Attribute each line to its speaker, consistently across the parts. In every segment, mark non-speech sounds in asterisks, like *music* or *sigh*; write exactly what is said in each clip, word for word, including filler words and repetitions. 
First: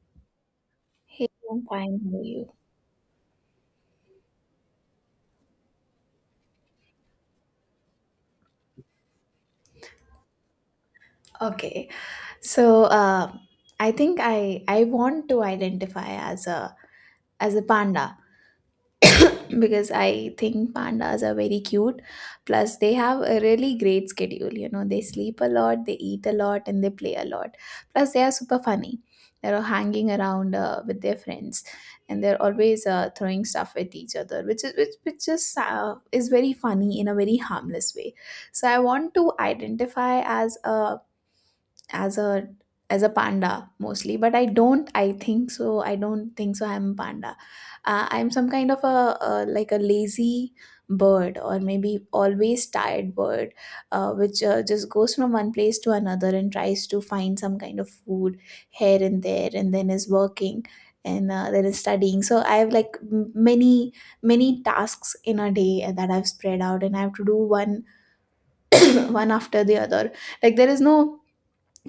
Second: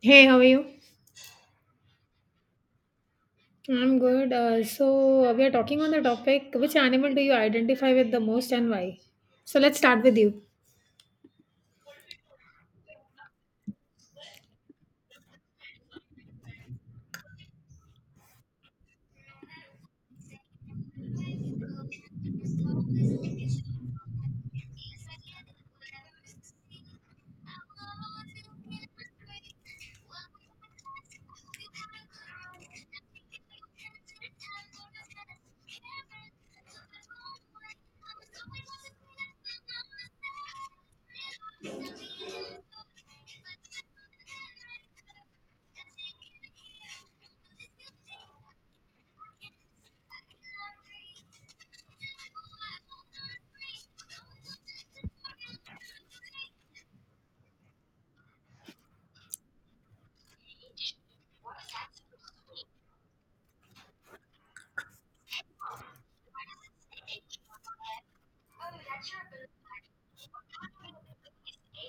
Speaker 1: Hey, how are you?
Speaker 2: Hey, I'm fine. How are you?
Speaker 1: I'm good. Uh, so uh, we are talking on the topic, which animal do you identify with the most and why? So let's start with you.
Speaker 2: Okay. So, uh, I think I I want to identify as a as a panda *coughs* because I think pandas are very cute. Plus, they have a really great schedule. You know, they sleep a lot, they eat a lot, and they play a lot. Plus, they are super funny. They're all hanging around uh, with their friends, and they're always uh, throwing stuff at each other, which is which which is uh, is very funny in a very harmless way. So I want to identify as a as a as a panda mostly, but I don't I think so I don't think so i'm a panda. Uh, i'm some kind of a, a like a lazy bird, or maybe always tired bird, uh, which uh, just goes from one place to another and tries to find some kind of food here and there, and then is working, and uh, then is studying. So I have like m- many many tasks in a day that I've spread out, and I have to do one *coughs* *clears throat* one after the other. Like, there is no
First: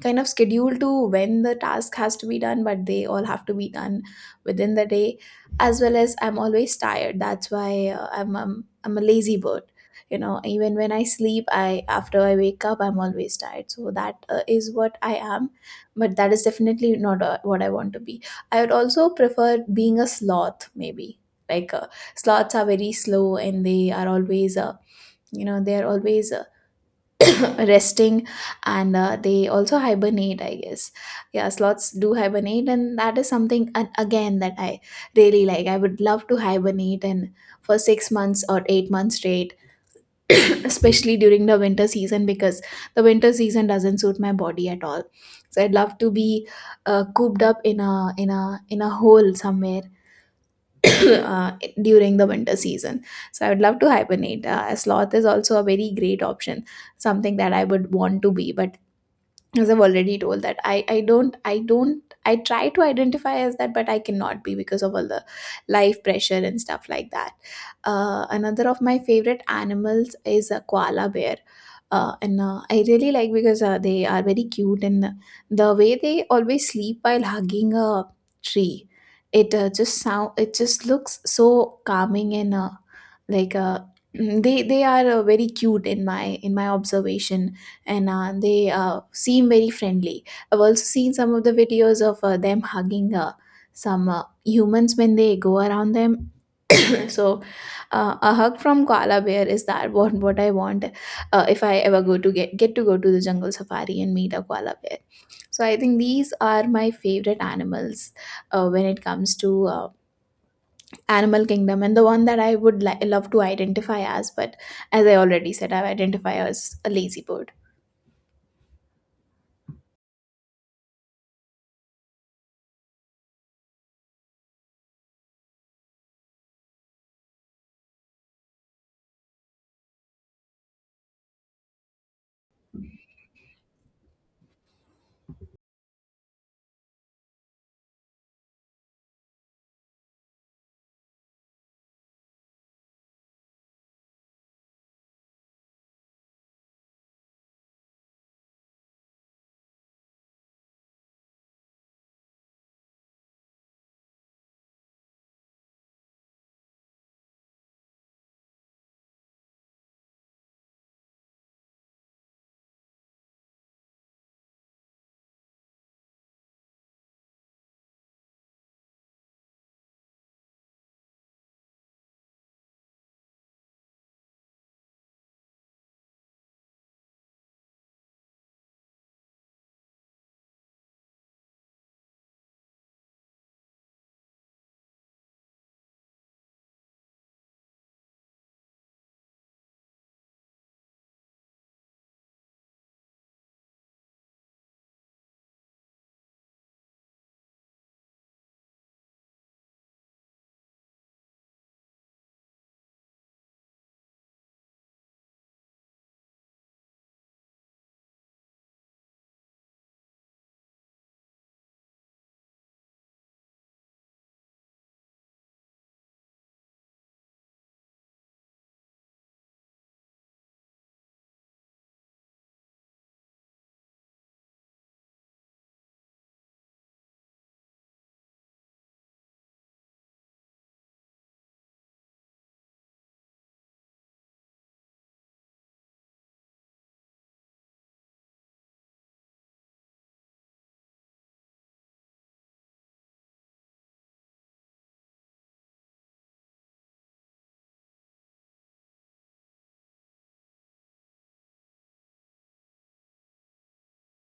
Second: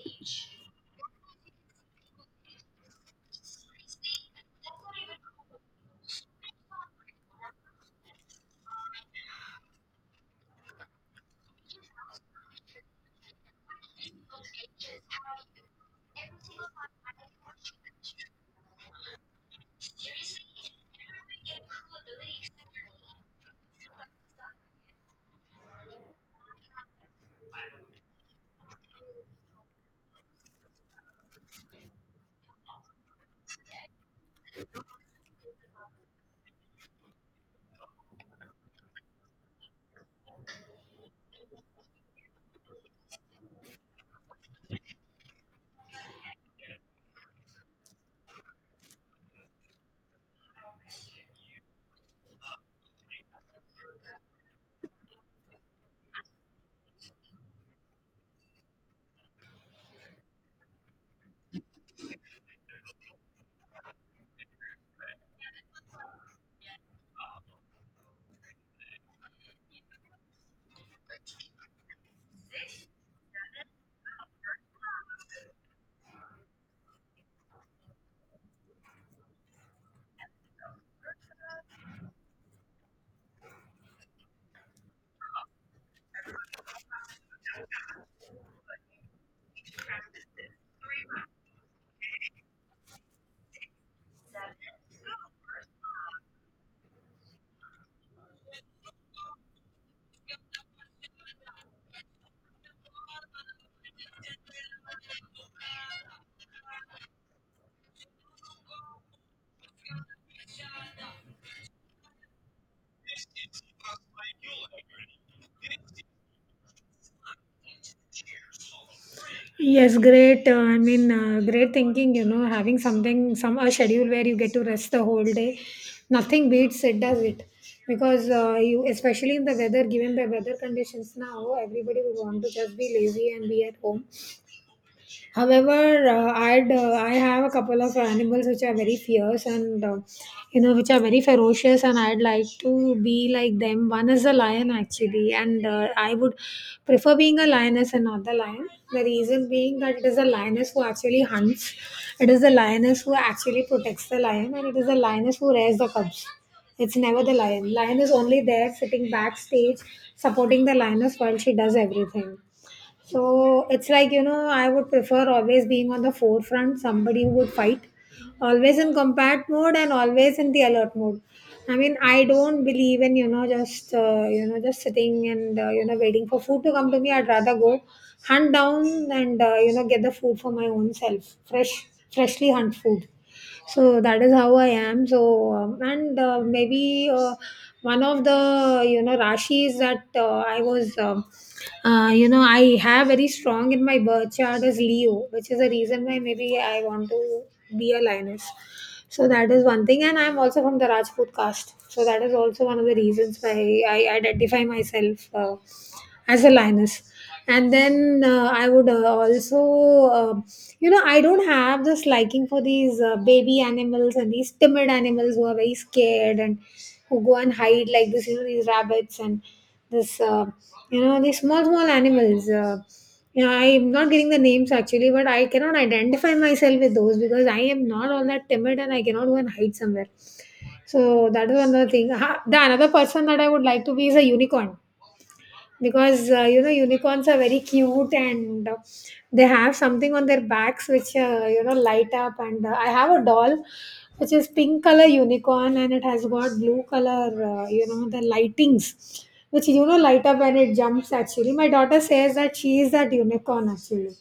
Speaker 2: kind of schedule to when the task has to be done, but they all have to be done within the day. As well as I'm always tired, that's why uh, I'm, I'm i'm a lazy bird. You know, even when I sleep, I, after I wake up, I'm always tired, so that uh, is what I am. But that is definitely not uh, what I want to be. I would also prefer being a sloth maybe. like uh, Sloths are very slow, and they are always uh, you know, they are always uh, *coughs* resting, and uh, they also hibernate, I guess. Yeah, sloths do hibernate, and that is something uh, again that I really like. I would love to hibernate and for six months or eight months straight. *coughs* Especially during the winter season, because the winter season doesn't suit my body at all. So I'd love to be uh, cooped up in a in a in a hole somewhere, *coughs* uh, during the winter season. So I would love to hibernate. Uh, a sloth is also a very great option, something that I would want to be, but as I've already told, that i i don't i don't I try to identify as that, but I cannot be because of all the life pressure and stuff like that. Uh, another of my favorite animals is a koala bear. Uh, and uh, I really like, because uh, they are very cute, and the way they always sleep while hugging a tree, it uh, just sound it just looks so calming, and uh, like uh, *clears throat* they they are uh, very cute in my in my observation, and uh, they uh, seem very friendly. I've also seen some of the videos of uh, them hugging uh, some uh, humans when they go around them. *coughs* *clears throat* So, uh, a hug from koala bear is that what what I want, uh, if I ever go to get get to go to the jungle safari and meet a koala bear. So I think these are my favorite animals uh, when it comes to uh, animal kingdom, and the one that I would li- love to identify as, but as I already said, I identify as a lazy bird.
Speaker 1: Yes, great. Uh, I mean, uh, great thinking. You know, having something, some a schedule where you get to rest the whole day. Nothing beats it, does it? Because uh, you, especially in the weather, given the weather conditions now, everybody would want to just be lazy and be at home. However, uh, I'd uh, I have a couple of animals which are very fierce and uh, you know, which are very ferocious, and I'd like to be like them. One is a lion actually, and uh, I would prefer being a lioness and not the lion. The reason being that it is a lioness who actually hunts, it is the lioness who actually protects the lion, and it is the lioness who rears the cubs. It's never the lion. Lion is only there sitting backstage supporting the lioness while she does everything. So it's like, you know, I would prefer always being on the forefront, somebody who would fight, always in combat mode and always in the alert mode. I mean, I don't believe in, you know, just, uh, you know, just sitting and, uh, you know, waiting for food to come to me. I'd rather go hunt down and, uh, you know, get the food for my own self, fresh, freshly hunt food. So that is how I am. So um, and uh, maybe uh, one of the, you know, rashis that uh, I was, um uh, you know, I have very strong in my birth chart is Leo, which is the reason why maybe I want to be a lioness. So that is one thing, and I'm also from the Rajput caste. So that is also one of the reasons why I identify myself uh, as a lioness. And then uh, I would uh, also, uh, you know, I don't have this liking for these uh, baby animals and these timid animals who are very scared and who go and hide like this, you know, these rabbits and this, uh, you know, these small, small animals. Uh, yeah, I'm not getting the names actually, but I cannot identify myself with those because I am not all that timid and I cannot go and hide somewhere. So that is another thing. Ha- The another person that I would like to be is a unicorn because uh, you know, unicorns are very cute and uh, they have something on their backs which, uh, you know, light up, and uh, I have a doll which is pink color unicorn, and it has got blue color, uh, you know, the lightings which, you know, light up when it jumps. Actually, my daughter says that she is that unicorn actually.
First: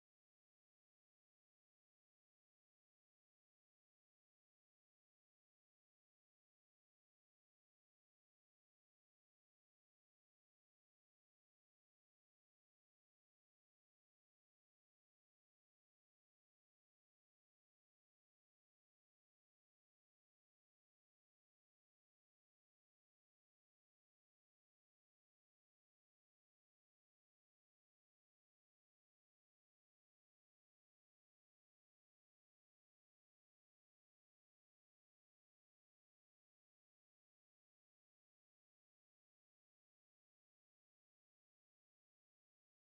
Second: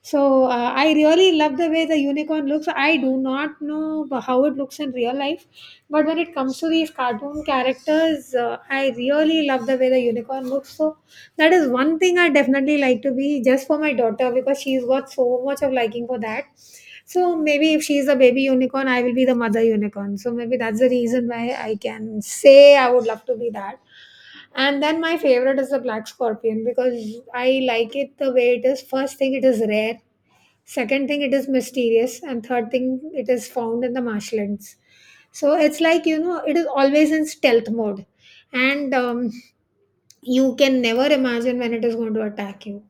Speaker 1: So uh, I really love the way the unicorn looks. I do not know how it looks in real life, but when it comes to these cartoon characters, uh, I really love the way the unicorn looks. So that is one thing I definitely like to be just for my daughter because she's got so much of liking for that. So maybe if she's a baby unicorn, I will be the mother unicorn. So maybe that's the reason why I can say I would love to be that. And then my favorite is the black scorpion because I like it the way it is. First thing, it is rare. Second thing, it is mysterious. And third thing, it is found in the marshlands. So it's like, you know, it is always in stealth mode, and um, you can never imagine when it is going to attack you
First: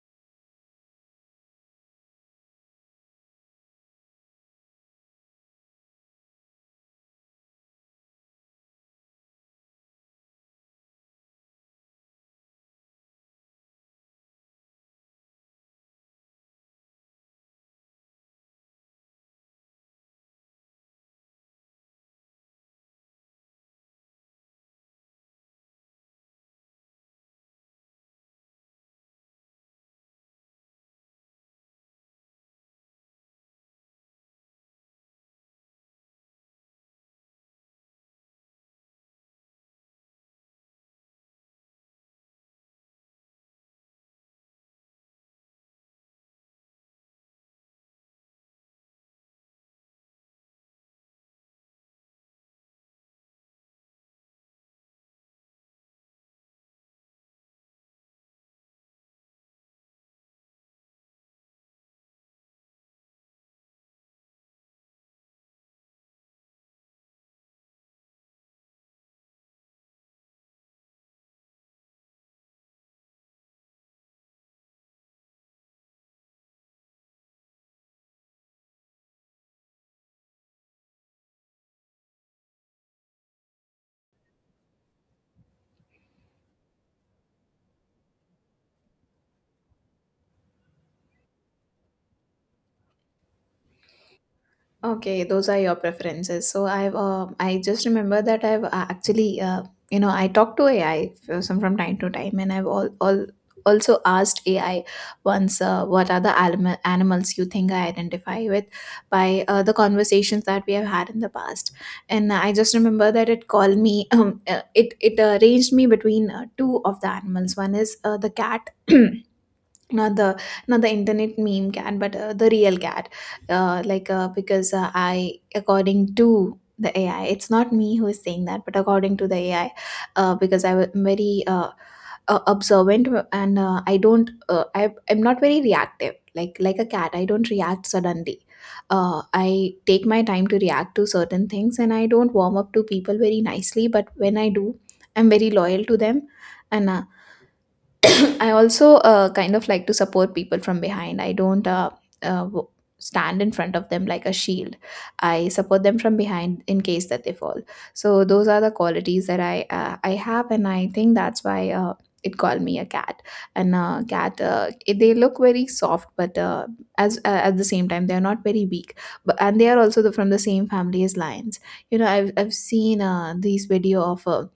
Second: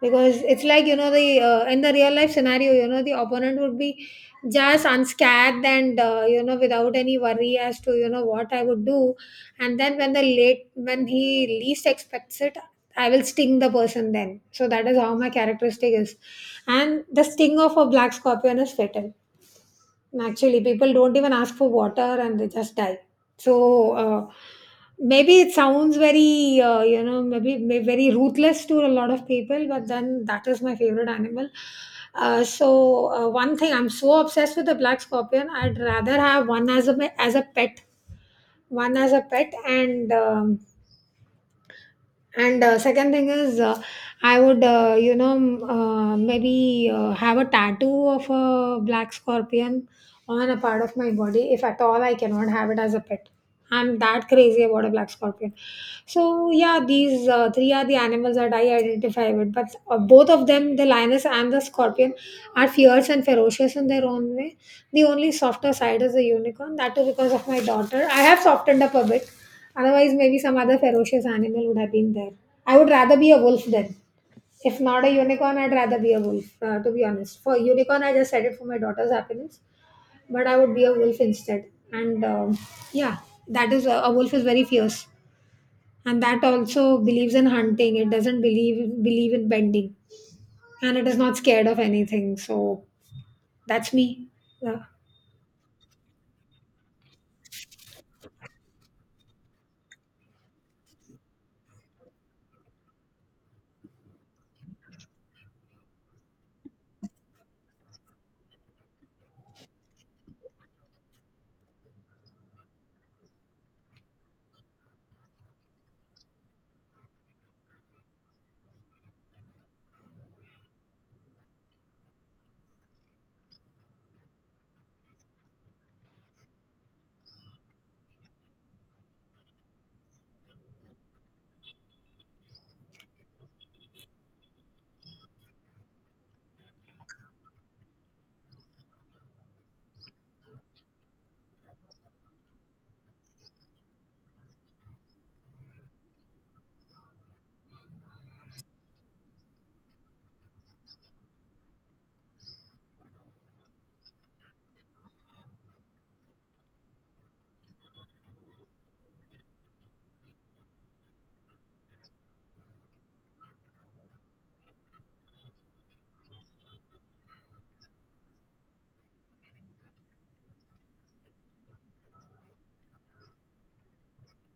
Speaker 1: because it's like, you know, the, uh, in the real life scenario, you know, the opponent would be just unscathed and, uh, you know, without any worry as to, you know, what I would do. And then when the late when he least expects it, I will sting the person then. So that is how my characteristic is, and the sting of a black scorpion is fatal. Actually, people don't even ask for water and they just die. So uh, maybe it sounds very, uh, you know, maybe, maybe very ruthless to a lot of people, but then that is my favorite animal. Uh, so uh, one thing, I'm so obsessed with the black scorpion. I'd rather have one as a as a pet, one as a pet, and um, and uh, second thing is, uh, I would, uh, you know, m- uh, maybe uh, have a tattoo of a black scorpion on a part of my body. If at all, I cannot have it as a pet. I'm that crazy about a black scorpion. So yeah, these uh, three are the animals that I identify with. But uh, both of them, the lioness and the scorpion, are fierce and ferocious in their own way. The only softer side is the unicorn. That is because of my daughter. I have softened up a bit. Otherwise, maybe some other ferocious animal would have been there. I would rather be a wolf then. If not a unicorn, I'd rather be a wolf, uh, to be honest. For unicorn, I just said it for my daughter's happiness, but I would be a wolf instead. And um, yeah, that is uh, A wolf is very fierce, and that also believes in hunting. It doesn't believe believe in bending, and it is not scared of anything. So that's me. Yeah.
Speaker 2: Okay, those are your preferences. So I've um I just remember that I've uh, actually uh, you know, I talk to A I some from time to time, and I've all all also asked A I once, uh, what are the anim- animals you think I identify with by uh, the conversations that we have had in the past. And I just remember that it called me *clears throat* um, uh, it it uh, ranged me between uh, two of the animals. One is uh, the cat. *clears throat* Not the not the internet meme cat, but uh, the real cat. Uh, like uh, because uh, I, according to the AI, it's not me who is saying that, but according to the AI, uh, because I'm very uh, uh, observant, and uh, I don't uh, I, i'm not very reactive, like like a cat. I don't react suddenly. uh, I take my time to react to certain things, and I don't warm up to people very nicely, but when I do, I'm very loyal to them. And uh, I also uh, kind of like to support people from behind. I don't uh, uh, w- stand in front of them like a shield. I support them from behind in case that they fall. So those are the qualities that I uh, I have, and I think that's why uh, it called me a cat. And uh, cat, uh, it- they look very soft, but uh, as uh, at the same time, they are not very weak. But and they are also the, from the same family as lions. You know, I've I've seen uh, these video of. Uh,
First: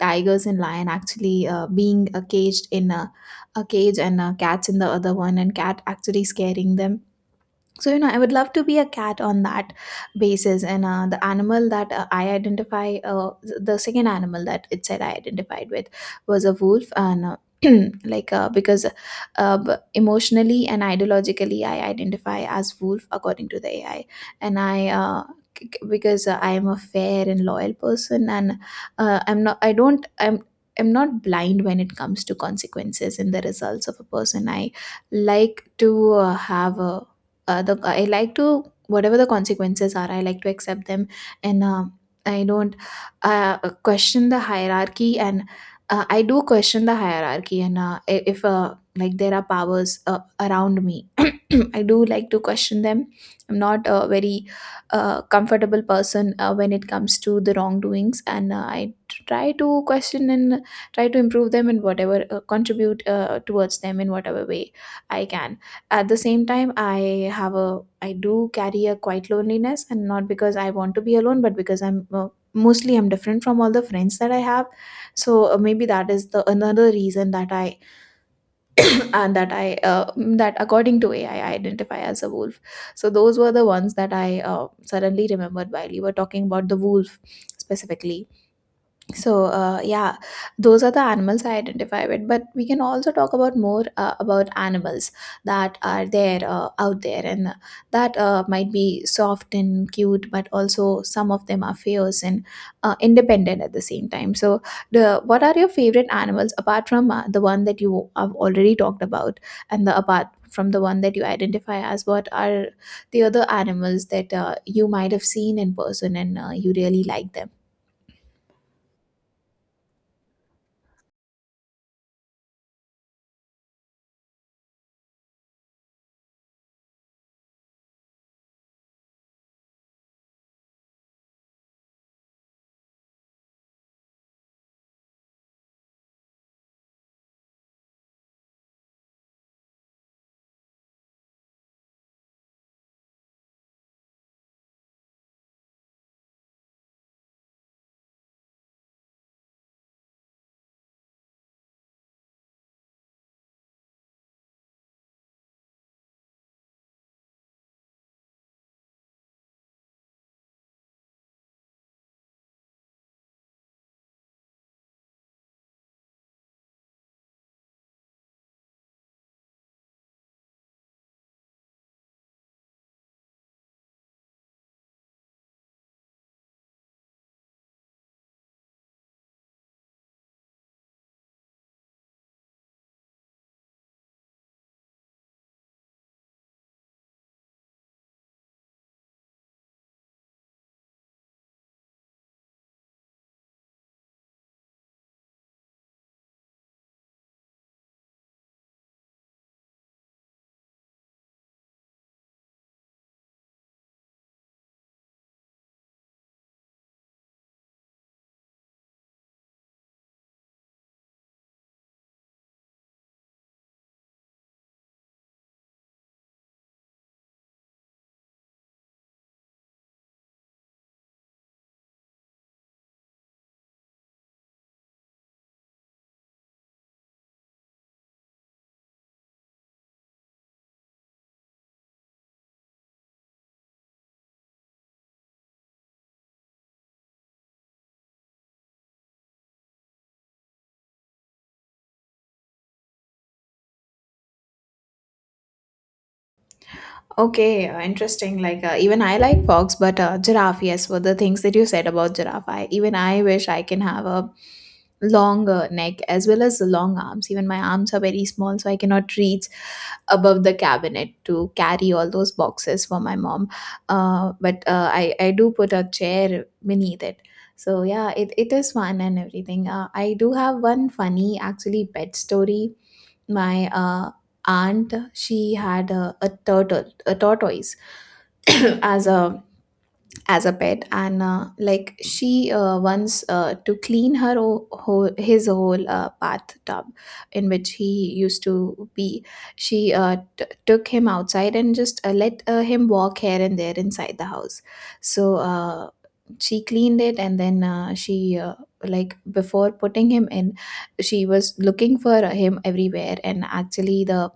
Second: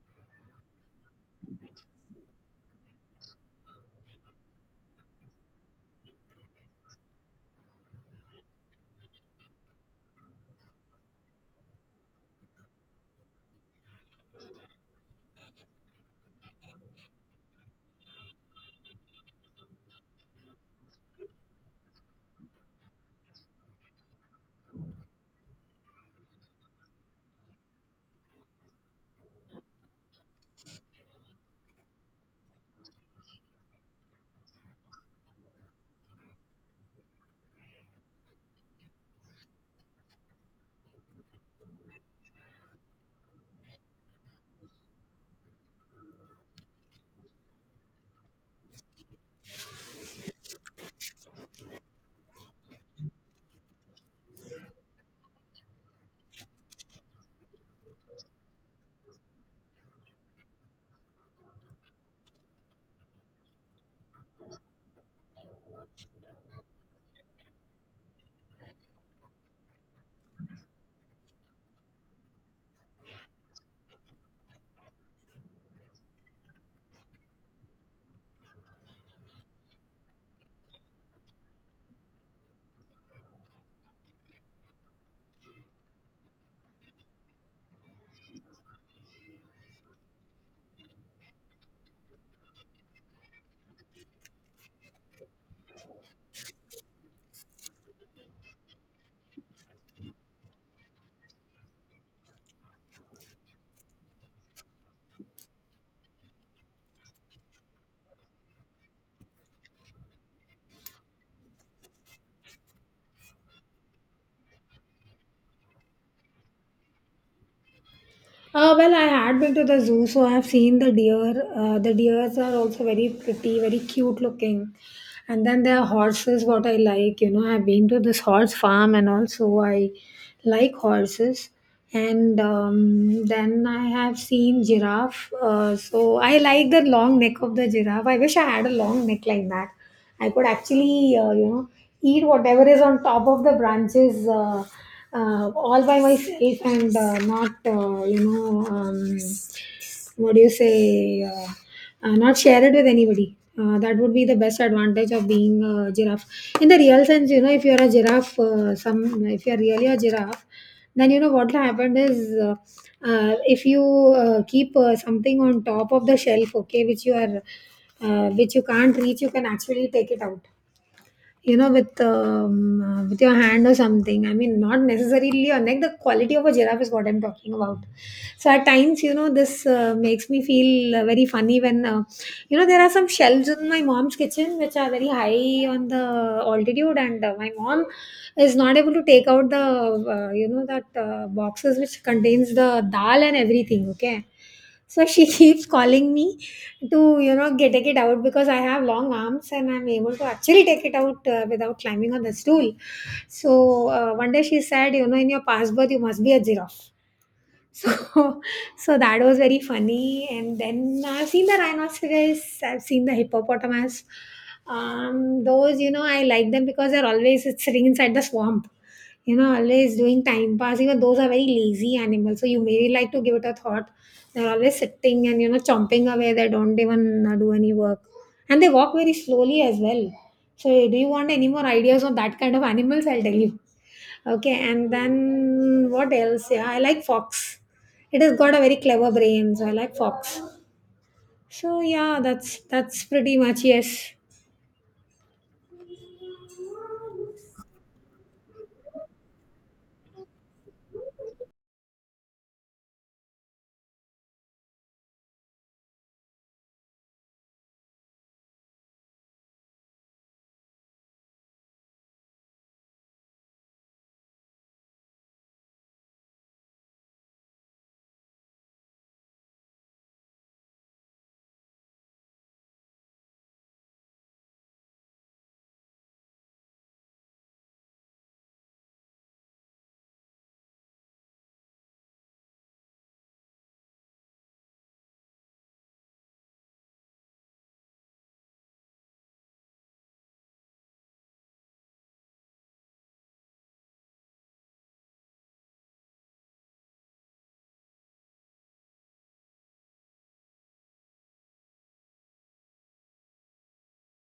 Speaker 2: tigers and lion actually uh, being uh, caged in a a cage, and uh, cats in the other one, and cat actually scaring them. So, you know, I would love to be a cat on that basis. And uh, the animal that uh, I identify, uh, th- the second animal that it said I identified with was a wolf. And uh, *clears throat* like, uh, because uh, b- emotionally and ideologically, I identify as wolf according to the A I. And I, uh, c- c- because uh, I am a fair and loyal person, and uh, I'm not, I don't, I'm, I'm not blind when it comes to consequences and the results of a person. I like to uh, have a uh, the I like to, whatever the consequences are, I like to accept them. And uh, I don't uh, question the hierarchy. And uh, I do question the hierarchy. And uh, i- if uh, like there are powers uh, around me, *clears throat* I do like to question them. I'm not a very uh, comfortable person uh, when it comes to the wrongdoings, and uh, I try to question and try to improve them, and whatever uh, contribute uh, towards them in whatever way I can. At the same time, I have a I do carry a quiet loneliness, and not because I want to be alone, but because I'm uh, mostly I'm different from all the friends that I have. So uh, maybe that is the another reason that I *clears throat* and that I uh, that according to AI, I identify as a wolf. So those were the ones that I uh, suddenly remembered while you were talking about the wolf specifically. So uh, yeah, those are the animals I identify with. But we can also talk about more uh, about animals that are there uh, out there, and uh, that uh, might be soft and cute, but also some of them are fierce and uh, independent at the same time. So the what are your favorite animals apart from uh, the one that you have already talked about, and the apart from the one that you identify as? What are the other animals that uh, you might have seen in person and uh, you really like them?
Speaker 1: Uh, well, I had been to the zoo, so I have seen the deer. Uh, the deers are also very pretty, very cute looking. And then there are horses, what I like. You know, I've been to this horse farm, and also I like horses. And um, Then I have seen giraffe. Uh, so I like the long neck of the giraffe. I wish I had a long neck like that. I could actually, uh, you know, eat whatever is on top of the branches, uh, uh, all by myself and uh, not, uh, you know, um, what do you say, uh, uh, not share it with anybody. Uh, that would be the best advantage of being a giraffe. In the real sense, you know, if you're a giraffe, uh, some if you're really a giraffe, then you know what will happen is, uh, uh, if you uh, keep uh, something on top of the shelf, okay, which you are, uh, which you can't reach, you can actually take it out, you know, with, um, uh, with your hand or something. I mean, not necessarily your neck. The quality of a giraffe is what I'm talking about. So at times, you know, this uh, makes me feel uh, very funny when, uh, you know, there are some shelves in my mom's kitchen which are very high on the altitude, and uh, my mom is not able to take out the, uh, you know, that uh, boxes which contains the dal and everything, okay. So she *laughs* keeps calling me to, you know, get take it out because I have long arms, and I'm able to actually take it out uh, without climbing on the stool. So uh, one day she said, you know, in your passport you must be a giraffe. So, *laughs* so that was very funny. And then I've seen the rhinoceros, I've seen the hippopotamus. Um, those, you know, I like them because they're always sitting inside the swamp, you know, always doing time pass. Even those are very lazy animals, so you may like to give it a thought. They're always sitting and, you know, chomping away. They don't even uh, do any work. And they walk very slowly as well. So, do you want any more ideas on that kind of animals? I'll tell you. Okay, and then what else? Yeah, I like Fox. It has got a very clever brain, so I like Fox. So yeah, that's that's pretty much, yes.
Speaker 2: Okay, uh, interesting. Like uh, even I like fox, but uh, giraffe. Yes, for the things that you said about giraffe, I even I wish I can have a long uh, neck as well as long arms. Even my arms are very small, so I cannot reach above the cabinet to carry all those boxes for my mom. Uh, but uh, I I do put a chair beneath it. So yeah, it, it is fun and everything. Uh, I do have one funny actually pet story. My uh, aunt, she had a, a turtle, a tortoise, *clears throat* as a as a pet. And uh, like she uh, once, uh, to clean her o- whole, his whole uh, bathtub in which he used to be, she uh, t- took him outside and just uh, let uh, him walk here and there inside the house. So uh, she cleaned it, and then uh, she uh, like before putting him in, she was looking for him everywhere, and actually the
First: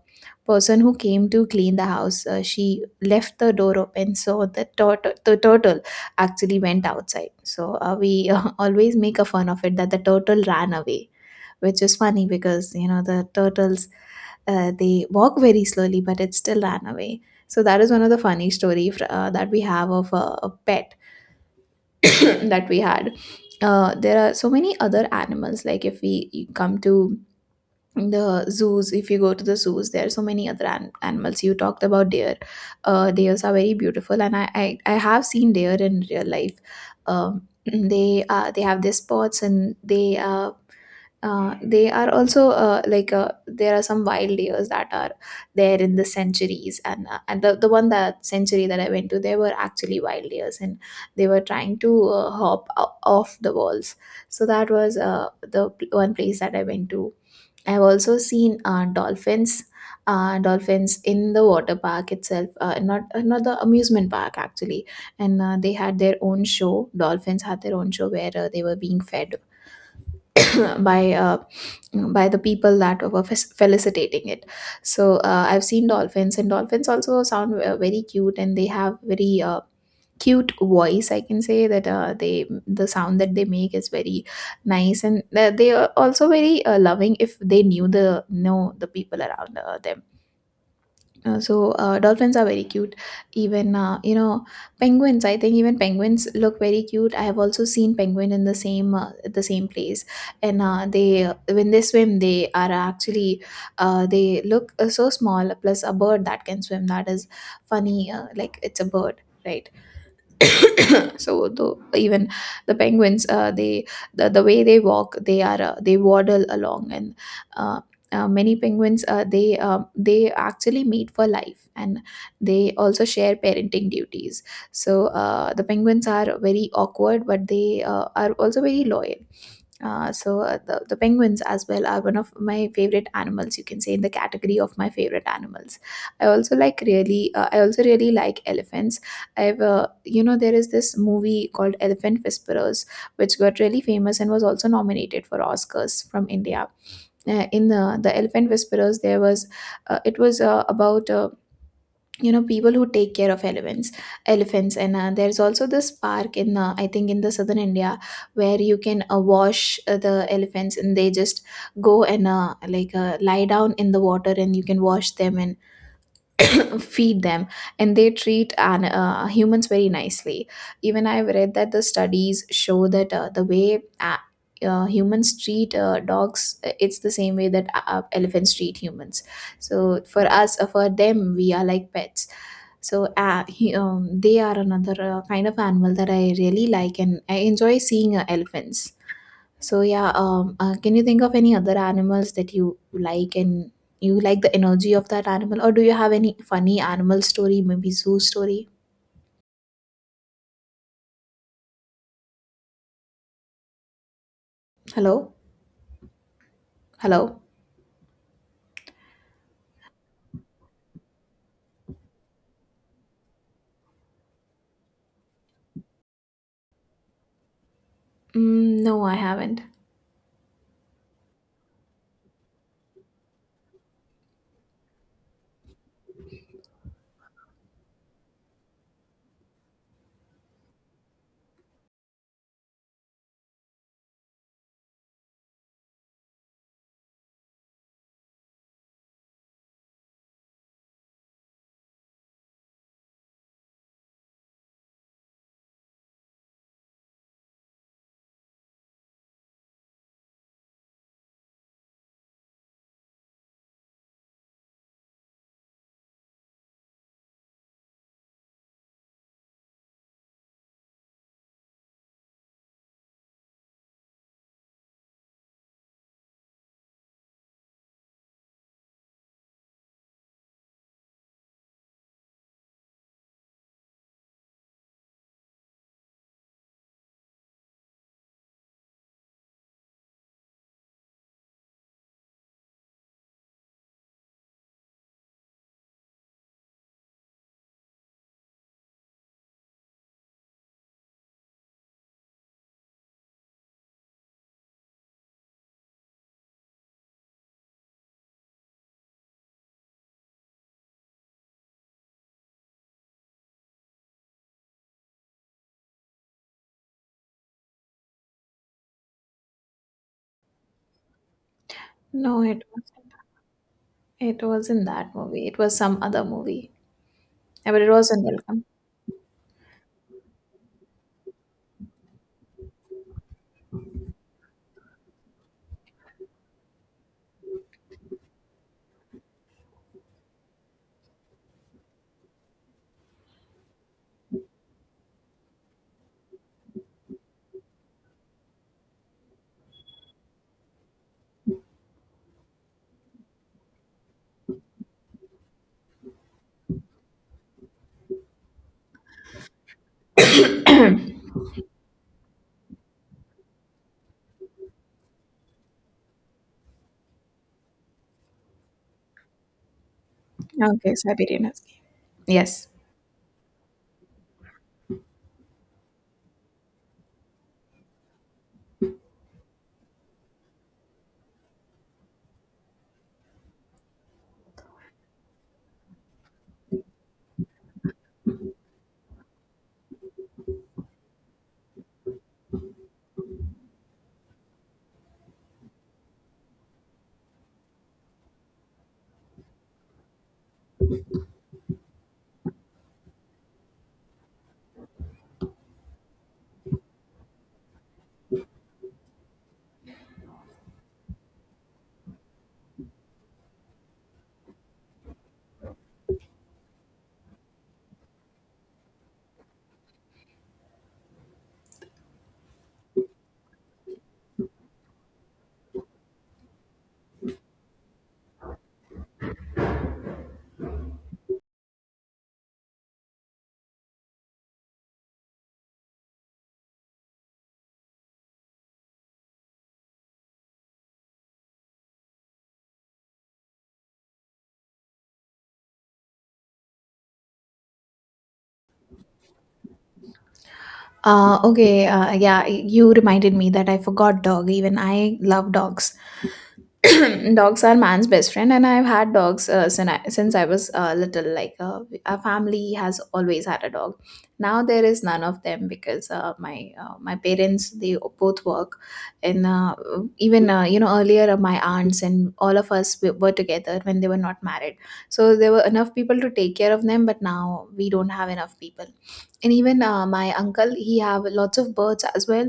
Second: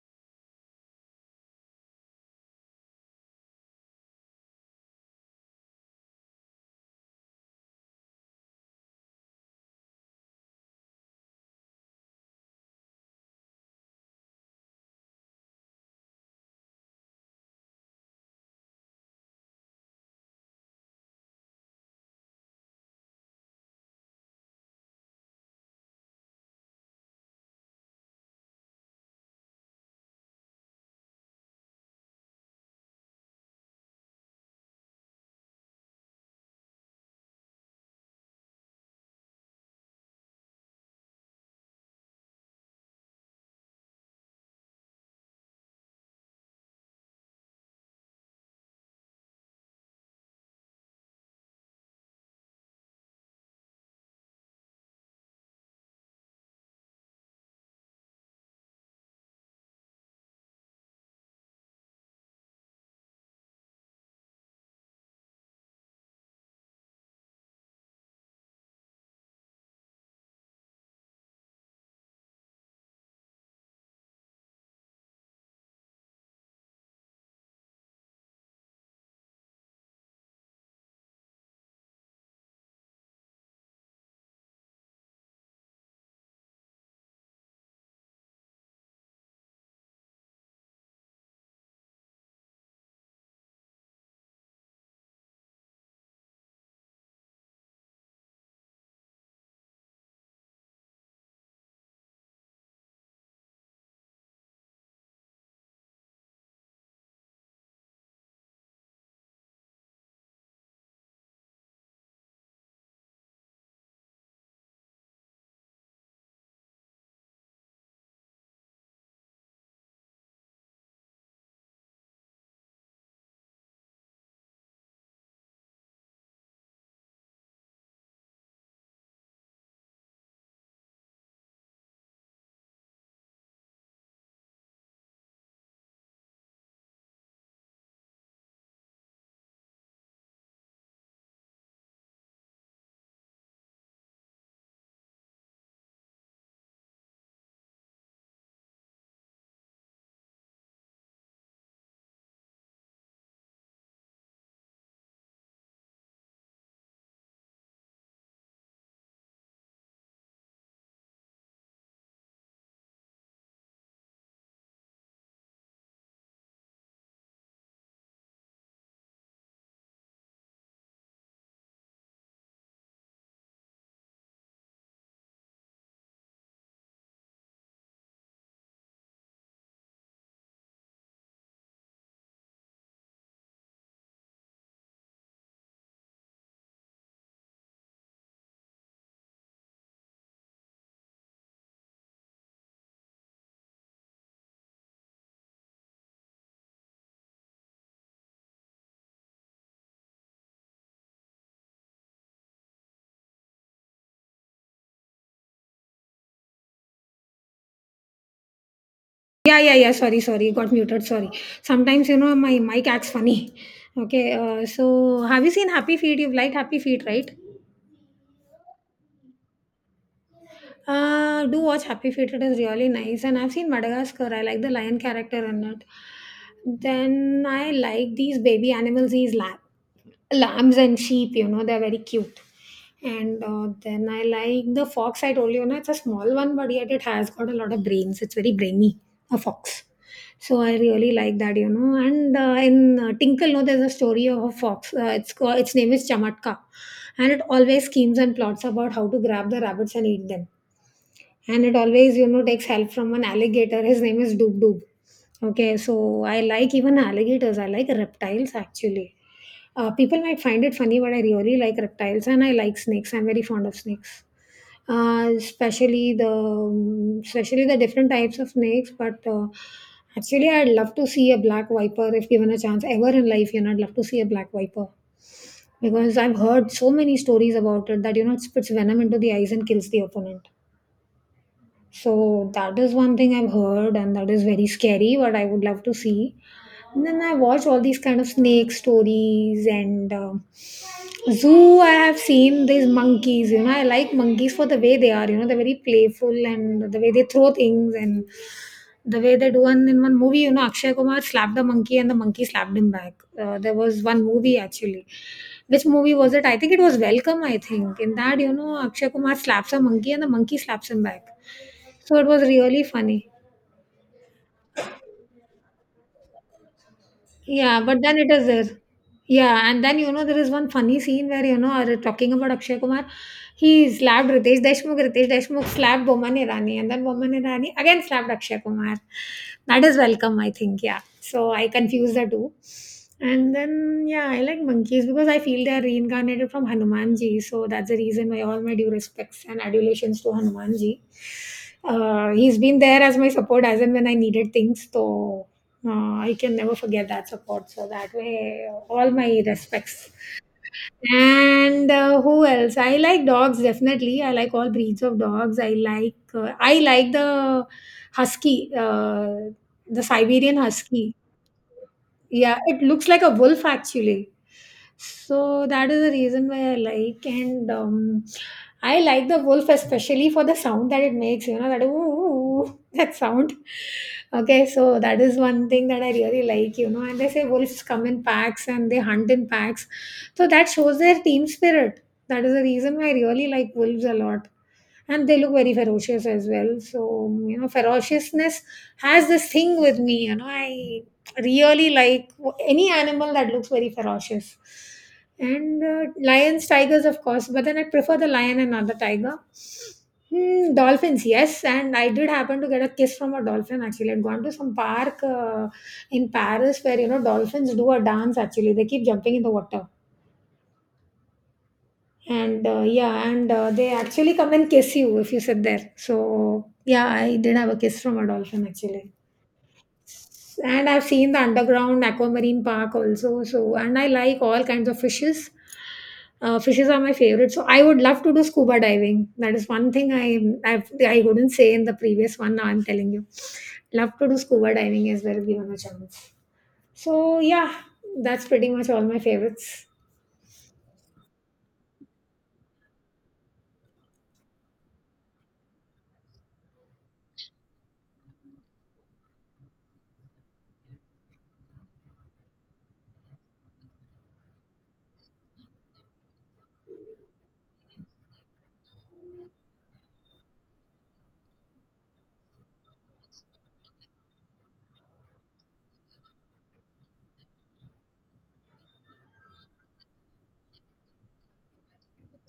Speaker 2: person who came to clean the house, uh, she left the door open, so the turtle the turtle actually went outside. So uh, we uh, *laughs* always make a fun of it that the turtle ran away, which is funny, because you know, the turtles, uh, they walk very slowly, but it still ran away. So that is one of the funny story fr- uh, that we have of a, a pet *coughs* that we had. Uh, there are so many other animals. Like, if we come to the zoos, if you go to the zoos, there are so many other an- animals. You talked about deer. Uh, deers are very beautiful, and I, I i have seen deer in real life. um, *clears throat* they uh, they have their spots, and they, uh, uh, they are also, uh, like uh, there are some wild deers that are there in the centuries. And uh, and the, the one, that century that I went to, there were actually wild deers, and they were trying to uh, hop o- off the walls. So that was uh, the pl- one place that I went to. I've also seen, uh, dolphins, uh, dolphins in the water park itself, uh, not uh, not the amusement park actually, and uh, they had their own show. Dolphins had their own show where uh, they were being fed *coughs* *clears throat* by uh, by the people that were fe- felicitating it. So uh, I've seen dolphins, and dolphins also sound uh, very cute, and they have very uh, cute voice, I can say that. Uh, they the sound that they make is very nice, and uh, they are also very uh, loving if they knew the know the people around uh, them. Uh, so uh, dolphins are very cute. Even uh, you know penguins, I think even penguins look very cute. I have also seen penguin in the same uh, at the same place, and uh, they uh, when they swim, they are actually uh, they look uh, so small. Plus, a bird that can swim, that is funny, uh, like, it's a bird, right? *coughs* so the even the penguins, uh, they the, the way they walk, they are uh, they waddle along. And uh, uh, many penguins, uh, they uh, they actually mate for life, and they also share parenting duties. So uh, the penguins are very awkward, but they, uh, are also very loyal. Uh, so uh, the, the penguins as well are one of my favorite animals, you can say, in the category of my favorite animals. I also like really uh, i also really like elephants. I've uh, you know There is this movie called Elephant Whisperers, which got really famous and was also nominated for Oscars from India. Uh, in the the Elephant Whisperers, there was, uh, it was uh, about, uh, you know people who take care of elephants, elephants and uh, there's also this park in, uh, I think, in the southern India, where you can uh, wash uh, the elephants, and they just go and, uh, like uh, lie down in the water, and you can wash them and *coughs* *clears throat* feed them. And they treat an, uh, humans very nicely. Even I've read that the studies show that uh, the way, uh, uh, humans treat uh, dogs, uh, it's the same way that uh, elephants treat humans. So for us uh, for them we are like pets. So, uh, he, um, they are another uh, kind of animal that I really like, and I enjoy seeing uh, elephants. So, yeah, um, uh, can you think of any other animals that you like, and you like the energy of that animal, or do you have any funny animal story, maybe zoo story? Hello? Hello?
Speaker 1: Yeah, yeah, yeah. Sorry, sorry, got muted. Sorry. Sometimes you know my mic acts funny. *laughs* Okay. Uh, so have you seen Happy Feet? You've liked Happy Feet, right?
Speaker 2: Mm, no, I haven't.
Speaker 1: Uh, do watch Happy Feet. It is really nice, and I've seen Madagascar. I like the lion character in it. Then I like these baby animals, these lamb, lambs and sheep. You know, they're very cute. And uh, Then I like the fox. I told you, na, it's a small one, but yet it has got a lot of brains. It's very brainy, a fox. So I really like that, you know. And uh, in uh, Tinkle, no, there's a story of a fox. Uh, it's called, its name is Chamatka, and it always schemes and plots about how to grab the rabbits and eat them, and it always you know takes help from an alligator. His name is Doob Doob. Okay, so I like even alligators. I like reptiles actually. Uh, people might find it funny, but I really like reptiles and I like snakes. I'm very fond of snakes. Uh, especially the um, especially the different types of snakes, but uh, actually I'd love to see a black viper if given a chance ever in life. You know, I'd love to see a black viper because I've heard so many stories about it, that you know, it spits venom into the eyes and kills the opponent. So that is one thing I've heard, and that is very scary, but I would love to see. And then I watch all these kind of snake stories, and um zoo. I have seen these monkeys. You know, I like monkeys for the way they are. You know, they're very playful, and the way they throw things and the way they do. And in one movie, you know, Akshay Kumar slapped the monkey and the monkey slapped him back. Uh, there was one movie actually. Which movie was it? I think it was Welcome. I think in that, you know, Akshay Kumar slaps a monkey and the monkey slaps him back, so it was
Speaker 2: No, it
Speaker 1: really
Speaker 2: was
Speaker 1: funny.
Speaker 2: it wasn't that movie. It was some other movie. Uh,
Speaker 1: Yeah,
Speaker 2: but it
Speaker 1: but then
Speaker 2: wasn't
Speaker 1: it is
Speaker 2: Welcome.
Speaker 1: there. Yeah, and then you know, there is one funny scene where, you know, are talking about Akshay Kumar, he slapped Ritesh Deshmukh. Ritesh Deshmukh slapped Boman Irani, and then Boman Irani again slapped Akshay Kumar. That is Welcome, I think. Yeah, so I confuse the two. And then yeah, I like monkeys because I feel they are reincarnated from Hanumanji. So that's the reason why all my due respects and adulations to Hanumanji. Uh, he's been there as my support as and when I needed things. So Uh, I can never forget that support. So that way, uh, all my respects. And uh, who else? I like dogs definitely. I like all breeds of dogs. I like uh, I like the husky, uh, the Siberian
Speaker 2: Okay,
Speaker 1: husky.
Speaker 2: Siberian Husky.
Speaker 1: Yeah,
Speaker 2: Yes.
Speaker 1: it looks like a wolf actually. So that is the reason why I like, and um, I like the wolf, especially for the sound that it makes. You know that ooh *laughs* that sound. Okay, so that is one thing that I really like. You know, and they say wolves come in packs and they hunt in packs, so that shows their team spirit. That is the reason why I really like wolves a lot, and they look very ferocious as well. So um, you know, ferociousness has this thing with me. You know, I really like any animal that looks very ferocious. And uh, lions, tigers of course, but then I prefer the lion and not the tiger. Hmm, dolphins, yes, and I did happen to get a kiss from a dolphin. Actually, I'd gone to some park uh, in Paris where, you know, dolphins do a dance. Actually, they keep jumping in the water. And uh, yeah, and uh, they actually come and kiss you if you sit there. So yeah, I did have a kiss from a dolphin actually. And I've seen the underground aquamarine park also. So, and I like all kinds of fishes. Uh, fishes are my favorite. So I would love to do scuba diving. That is one thing I I've, I have I would not say in the previous one. Now I'm telling you, love to do scuba diving as well given a chance. So yeah, that's pretty much all my favorites.
Speaker 2: Uh, okay, uh, yeah, you reminded me that I forgot dog. Even I love dogs. *clears throat* Dogs are man's best friend, and I've had dogs uh, since I, since I was uh, little. Like uh, our family has always had a dog. Now there is none of them, because uh, my uh, my parents, they both work, and uh, even, uh, you know earlier, uh, my aunts and all of us, we were together when they were not married. So there were enough people to take care of them, but now we don't have enough people. And even uh, my uncle, he have lots of birds as well.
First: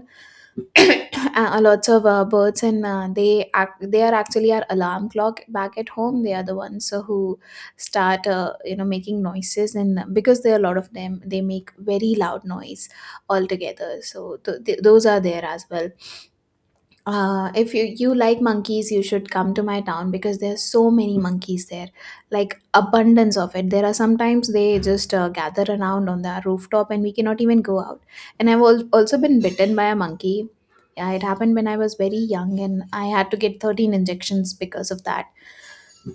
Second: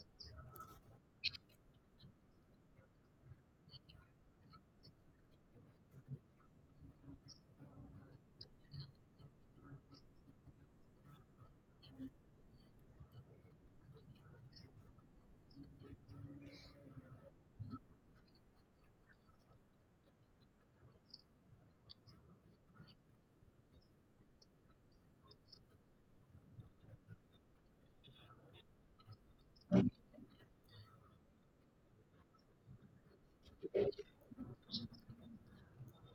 Speaker 2: *coughs* *clears throat* uh, Lots of uh, birds, and uh, they act, they are actually our alarm clock back at home. They are the ones uh, who start, uh, you know making noises, and because there are a lot of them they make very loud noise altogether, so th- th- those are there as well. Uh, if you, you like monkeys, you should come to my town, because there's so many monkeys there, like abundance of it. There are Sometimes they just uh, gather around on the rooftop and we cannot even go out. And I've al- also been bitten by a monkey. Yeah, it happened when I was very young, and I had to get thirteen injections because of that.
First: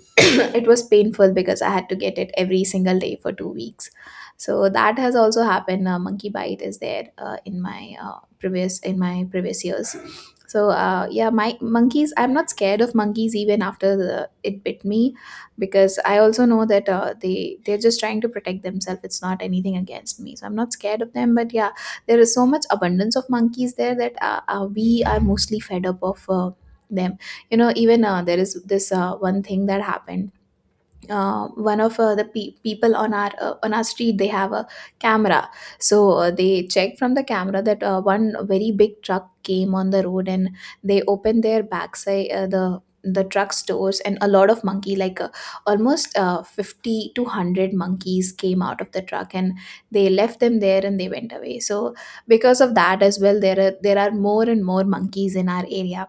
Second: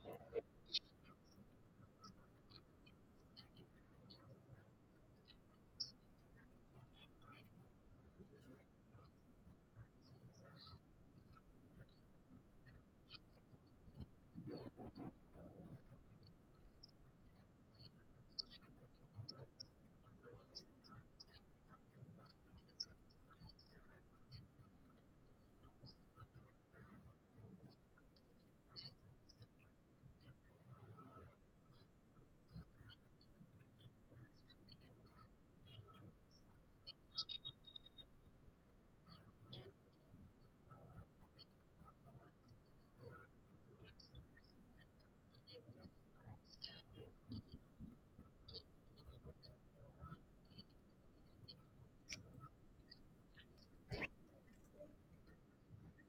Speaker 2: *coughs* *clears throat* It was painful, because I had to get it every single day for two weeks. So that has also happened. Uh, monkey bite is there uh, in my, uh, previous in my previous years. So uh, yeah, my monkeys. I'm not scared of monkeys even after the, it bit me, because I also know that uh, they they're just trying to protect themselves. It's not anything against me, so I'm not scared of them. But yeah, there is so much abundance of monkeys there that uh, uh, we are mostly fed up of uh, them. You know, even uh, there is this uh, one thing that happened, uh, one of uh, the pe- people on our uh, on our street, they have a camera. So uh, they checked from the camera that uh, one very big truck came on the road, and they opened their backside, uh, the the truck's doors, and a lot of monkey, like uh, almost uh, fifty to one hundred monkeys came out of the truck, and they left them there and they went away. So because of that as well, there are there are more and more monkeys in our area.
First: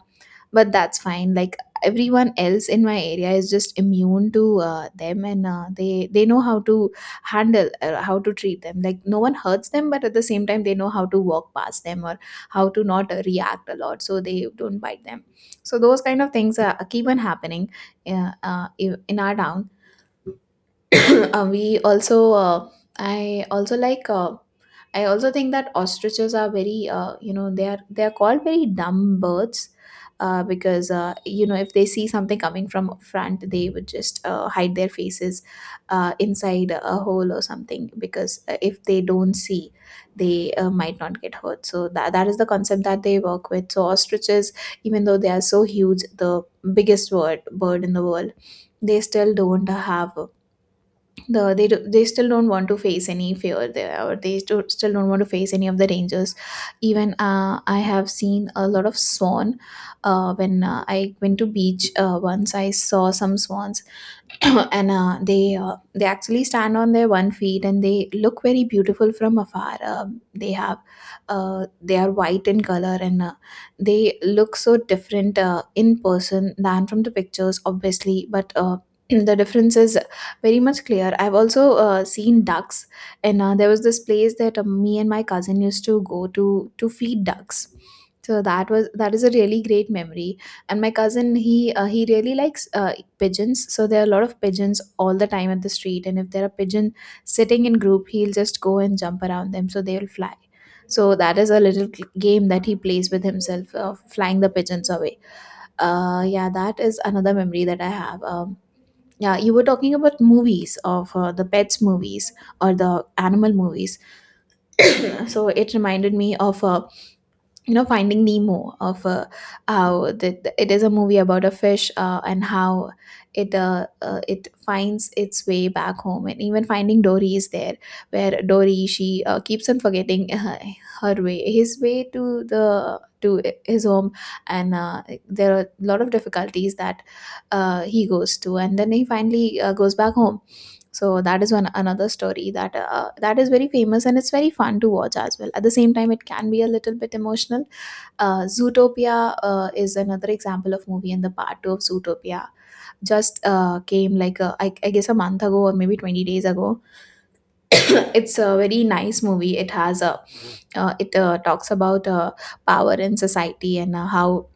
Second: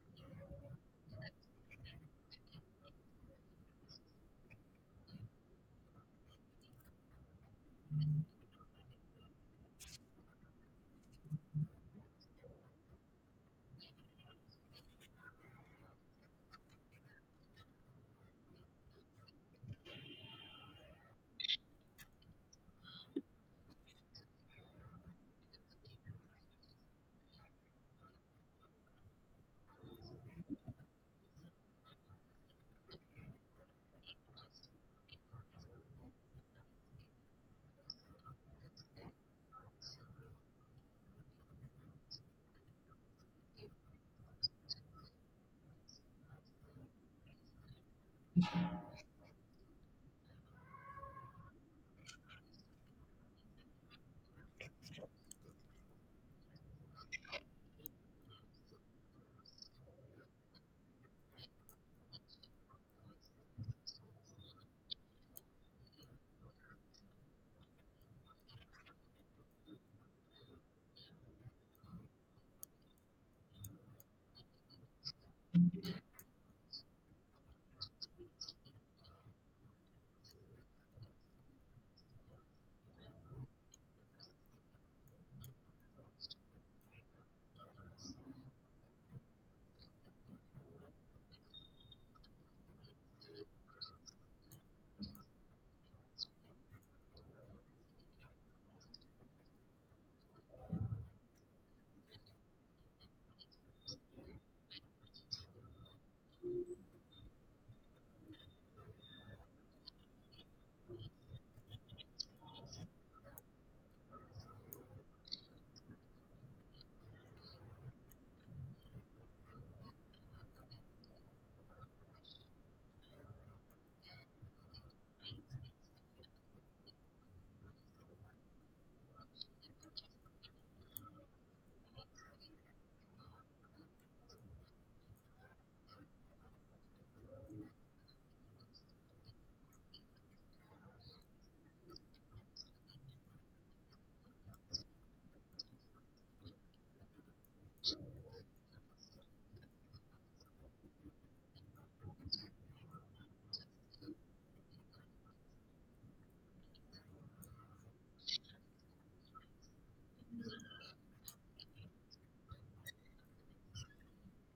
Speaker 2: But that's fine, like, everyone else in my area is just immune to uh, them, and uh, they they know how to handle uh, how to treat them, like no one hurts them, but at the same time they know how to walk past them, or how to not uh, react a lot, so they don't bite them. So those kind of things are keep on happening, uh, uh, in in our town. *clears throat* uh, we also uh, I also like uh, I also think that ostriches are very, uh, you know they are they are called very dumb birds, uh, because, uh, you know if they see something coming from up front, they would just uh, hide their faces uh, inside a hole or something, because uh, if they don't see, they uh, might not get hurt. So that, that is the concept that they work with. So ostriches, even though they are so huge, the biggest bird bird in the world, they still don't have, the they do, they still don't want to face any fear there, or they still still don't want to face any of the dangers. Even uh, I have seen a lot of swan. Uh, when uh, I went to beach uh, once, I saw some swans. *coughs* *clears throat* and uh, they uh, they actually stand on their one feet, and they look very beautiful from afar. Um they have, uh, they are white in color, and uh, they look so different uh, in person than from the pictures, obviously, but uh, *clears throat* the difference is very much clear. I've also uh, seen ducks, and uh, there was this place that uh, me and my cousin used to go to to feed ducks. So that was that is a really great memory. And my cousin, he uh, he really likes uh, pigeons. So there are a lot of pigeons all the time at the street, and if there are pigeons sitting in group, he'll just go and jump around them, so they will fly. So that is a little cl- game that he plays with himself, uh, flying the pigeons away. Uh, yeah, that is another memory that I have. Um, yeah, you were talking about movies of, uh, the pets movies, or the animal movies. *coughs* *clears throat* So it reminded me of uh, you know Finding Nemo of uh, how the, the- It is a movie about a fish, uh, and how it uh, uh, it finds its way back home. And even Finding Dory is there, where Dory she uh, keeps on forgetting. *laughs* Uh, her way, his way, to the to his home, and uh, there are a lot of difficulties that uh, he goes to, and then he finally uh, goes back home. So that is one another story that uh, that is very famous, and it's very fun to watch. As well, at the same time, it can be a little bit emotional. uh, Zootopia uh, is another example of movie, and the part two of Zootopia just uh, came like a, I, I guess a month ago, or maybe twenty days ago. *coughs* It's a very nice movie. It has a uh, it uh, talks about uh, power in society, and uh, how, *clears throat*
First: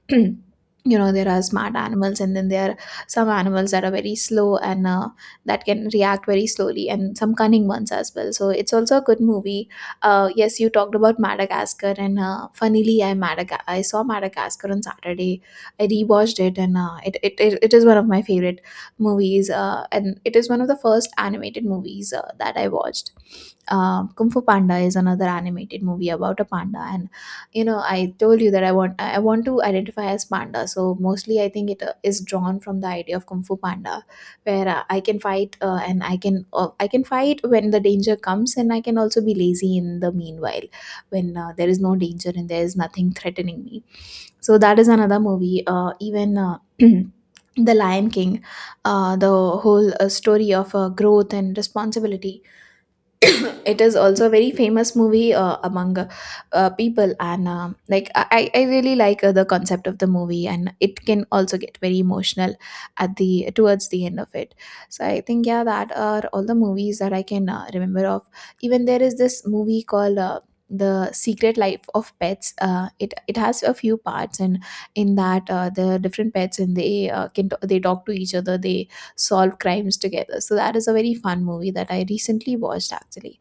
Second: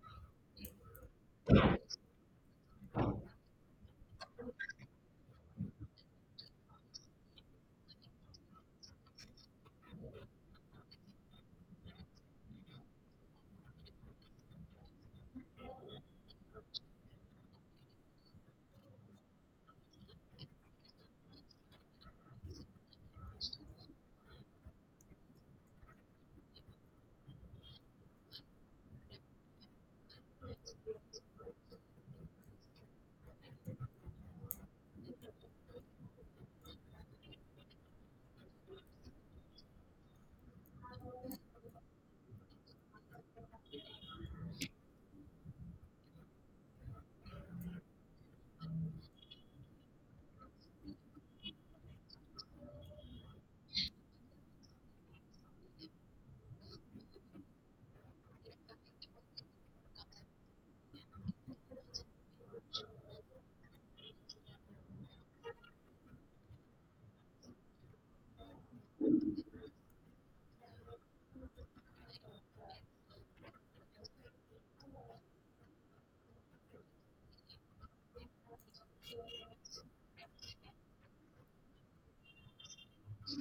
Speaker 2: you know, there are smart animals, and then there are some animals that are very slow, and uh, that can react very slowly, and some cunning ones as well. So it's also a good movie. Uh, yes, you talked about Madagascar, and uh, funnily, i Madaga- I saw Madagascar on Saturday. I rewatched it, and uh, it, it, it, it is one of my favorite movies. Uh, and it is one of the first animated movies uh, that I watched. Uh, Kung Fu Panda is another animated movie about a panda, and, you know, I told you that I want I want to identify as panda. So mostly I think it uh, is drawn from the idea of Kung Fu Panda, where uh, I can fight, uh, and I can uh, I can fight when the danger comes, and I can also be lazy in the meanwhile when uh, there is no danger and there is nothing threatening me. So that is another movie. Uh, even uh, *clears throat* the Lion King, uh, the whole uh, story of uh, growth and responsibility. *coughs* *clears throat* It is also a very famous movie uh, among uh, uh, people, and, um, like I, I I really like uh, the concept of the movie, and it can also get very emotional at the towards the end of it. So I think, yeah, that are all the movies that I can uh, remember of. Even there is this movie called. Uh, the Secret Life of Pets. Uh, it it has a few parts, and in that uh, the different pets, and they uh, can t- they talk to each other, they solve crimes together. So that is a very fun movie that I recently watched actually.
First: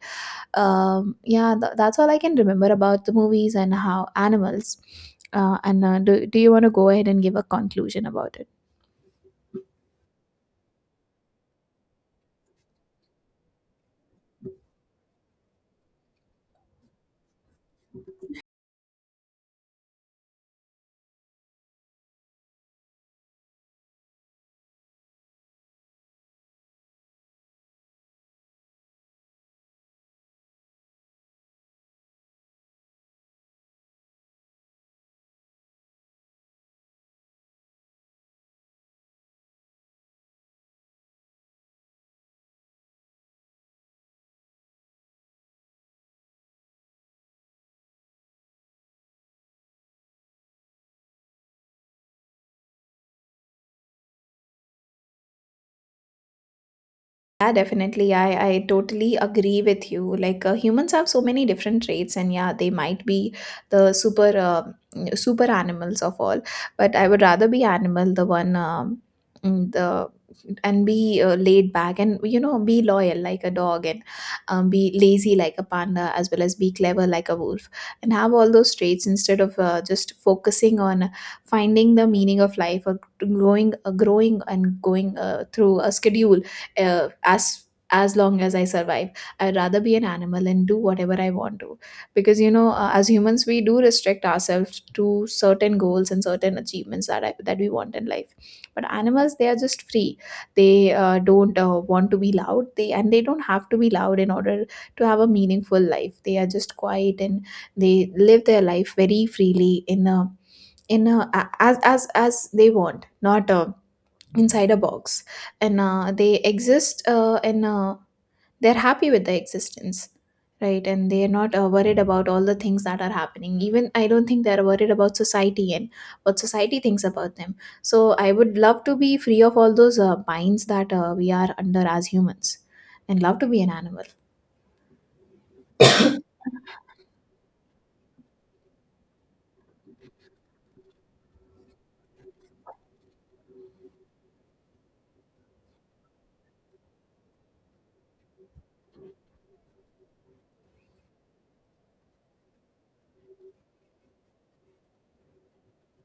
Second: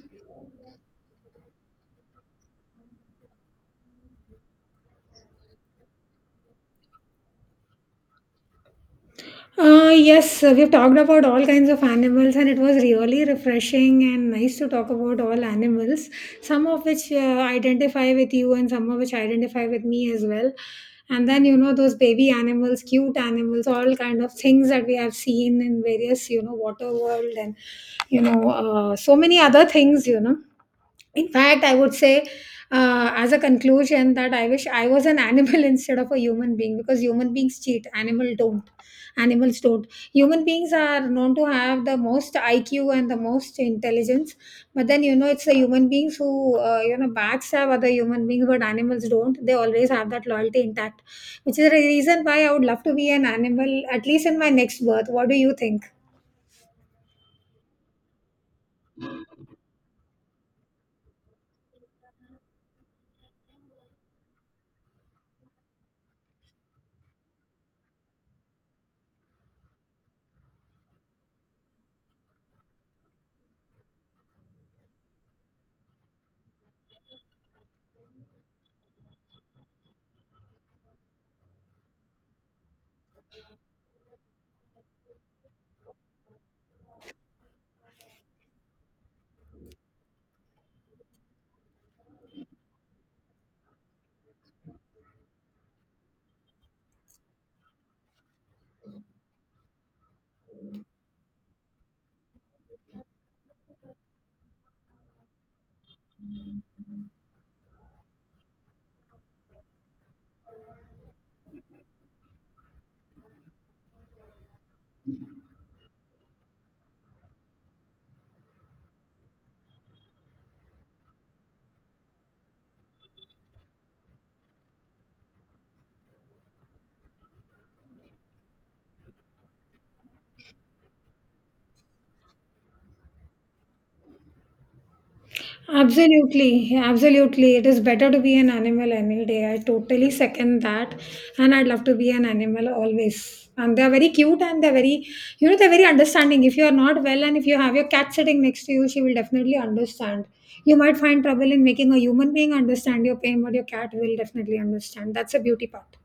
Speaker 2: Um, yeah, th- that's all I can remember about the movies and how animals. Uh, and uh, do, do you want to go ahead and give a conclusion about it?
Speaker 1: Uh, yes, uh, we've talked about all kinds of animals, and it was really refreshing and nice to talk about all animals, some of which uh, identify with you and some of which identify with me as well. And then, you know, those baby animals, cute animals, all kind of things that we have seen in various, you know, water world and, you know, uh, so many other things, you know. In fact, I would say, uh, as a conclusion, that I wish I was an animal *laughs* instead of a human being, because human beings cheat, animal don't. Animals don't. Human beings are known to have the most I Q and the most intelligence, but then you know, it's the human beings who uh, you know, backstab other human beings, but animals don't. They always have that loyalty intact, which is the reason why I would love to be an animal at least in my next birth. What do you think?
Speaker 2: Yeah, definitely. I, I totally agree with you. Like, uh, humans have so many different traits, and yeah, they might be the super uh, mm, super animals of all. But I would rather be animal, the one um, mm, the and be uh, laid back, and, you know, be loyal like a dog, and, um, be lazy like a panda, as well as be clever like a wolf, and have all those traits instead of uh, just focusing on finding the meaning of life, or growing uh, growing and going uh, through a schedule, uh, as as long as I survive. I'd rather be an animal and do whatever I want to, because, you know, uh, as humans we do restrict ourselves to certain goals and certain achievements that I, that we want in life. But animals, they are just free. They uh, don't uh, want to be loud, they and they don't have to be loud in order to have a meaningful life. They are just quiet, and they live their life very freely, in a in a, a- as as as they want, not uh, inside a box. And uh, they exist uh, and uh, they're happy with their existence, right? And they're not uh, worried about all the things that are happening. Even I don't think they're worried about society and what society thinks about them. So I would love to be free of all those uh, binds that uh, we are under as humans, and love to be an animal.
Speaker 1: Absolutely, absolutely. It is better to be an animal any day. I totally second that. And I'd love to be an animal always. And they're very cute and they're very, you know, they're very understanding. If you're not well and if you have your cat sitting next to you, she will definitely understand. You might find trouble in making a human being understand your pain, but your cat will definitely understand. That's the beauty part.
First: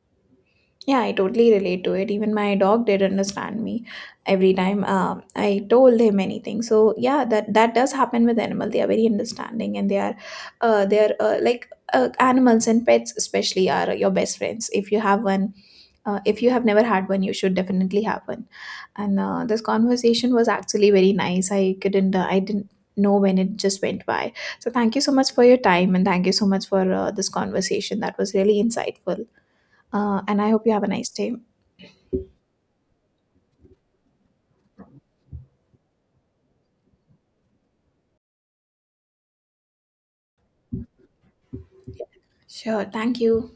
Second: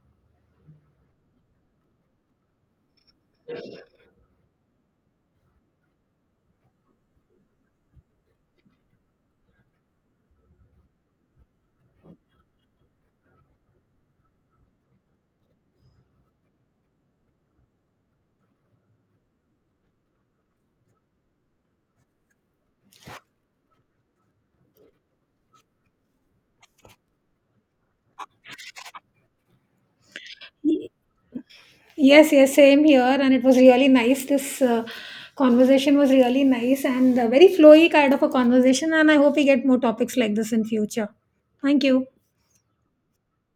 Speaker 2: Yeah, I totally relate to it. Even my dog did understand me every time uh, I told him anything. So yeah, that that does happen with animal. They are very understanding, and they are, uh, they are uh, like uh, animals and pets especially are your best friends. If you have one, uh, if you have never had one, you should definitely have one. And uh, this conversation was actually very nice. I couldn't, uh, I didn't know when it just went by. So thank you so much for your time, and thank you so much for uh, this conversation. That was really insightful. Uh, and I hope you have a nice day.
Speaker 1: Yes, yes, same here. And it was really nice. This uh, conversation was really nice and uh, very flowy kind of a conversation. And I hope we get more topics like this in future. Thank you.
Speaker 2: Sure, thank you.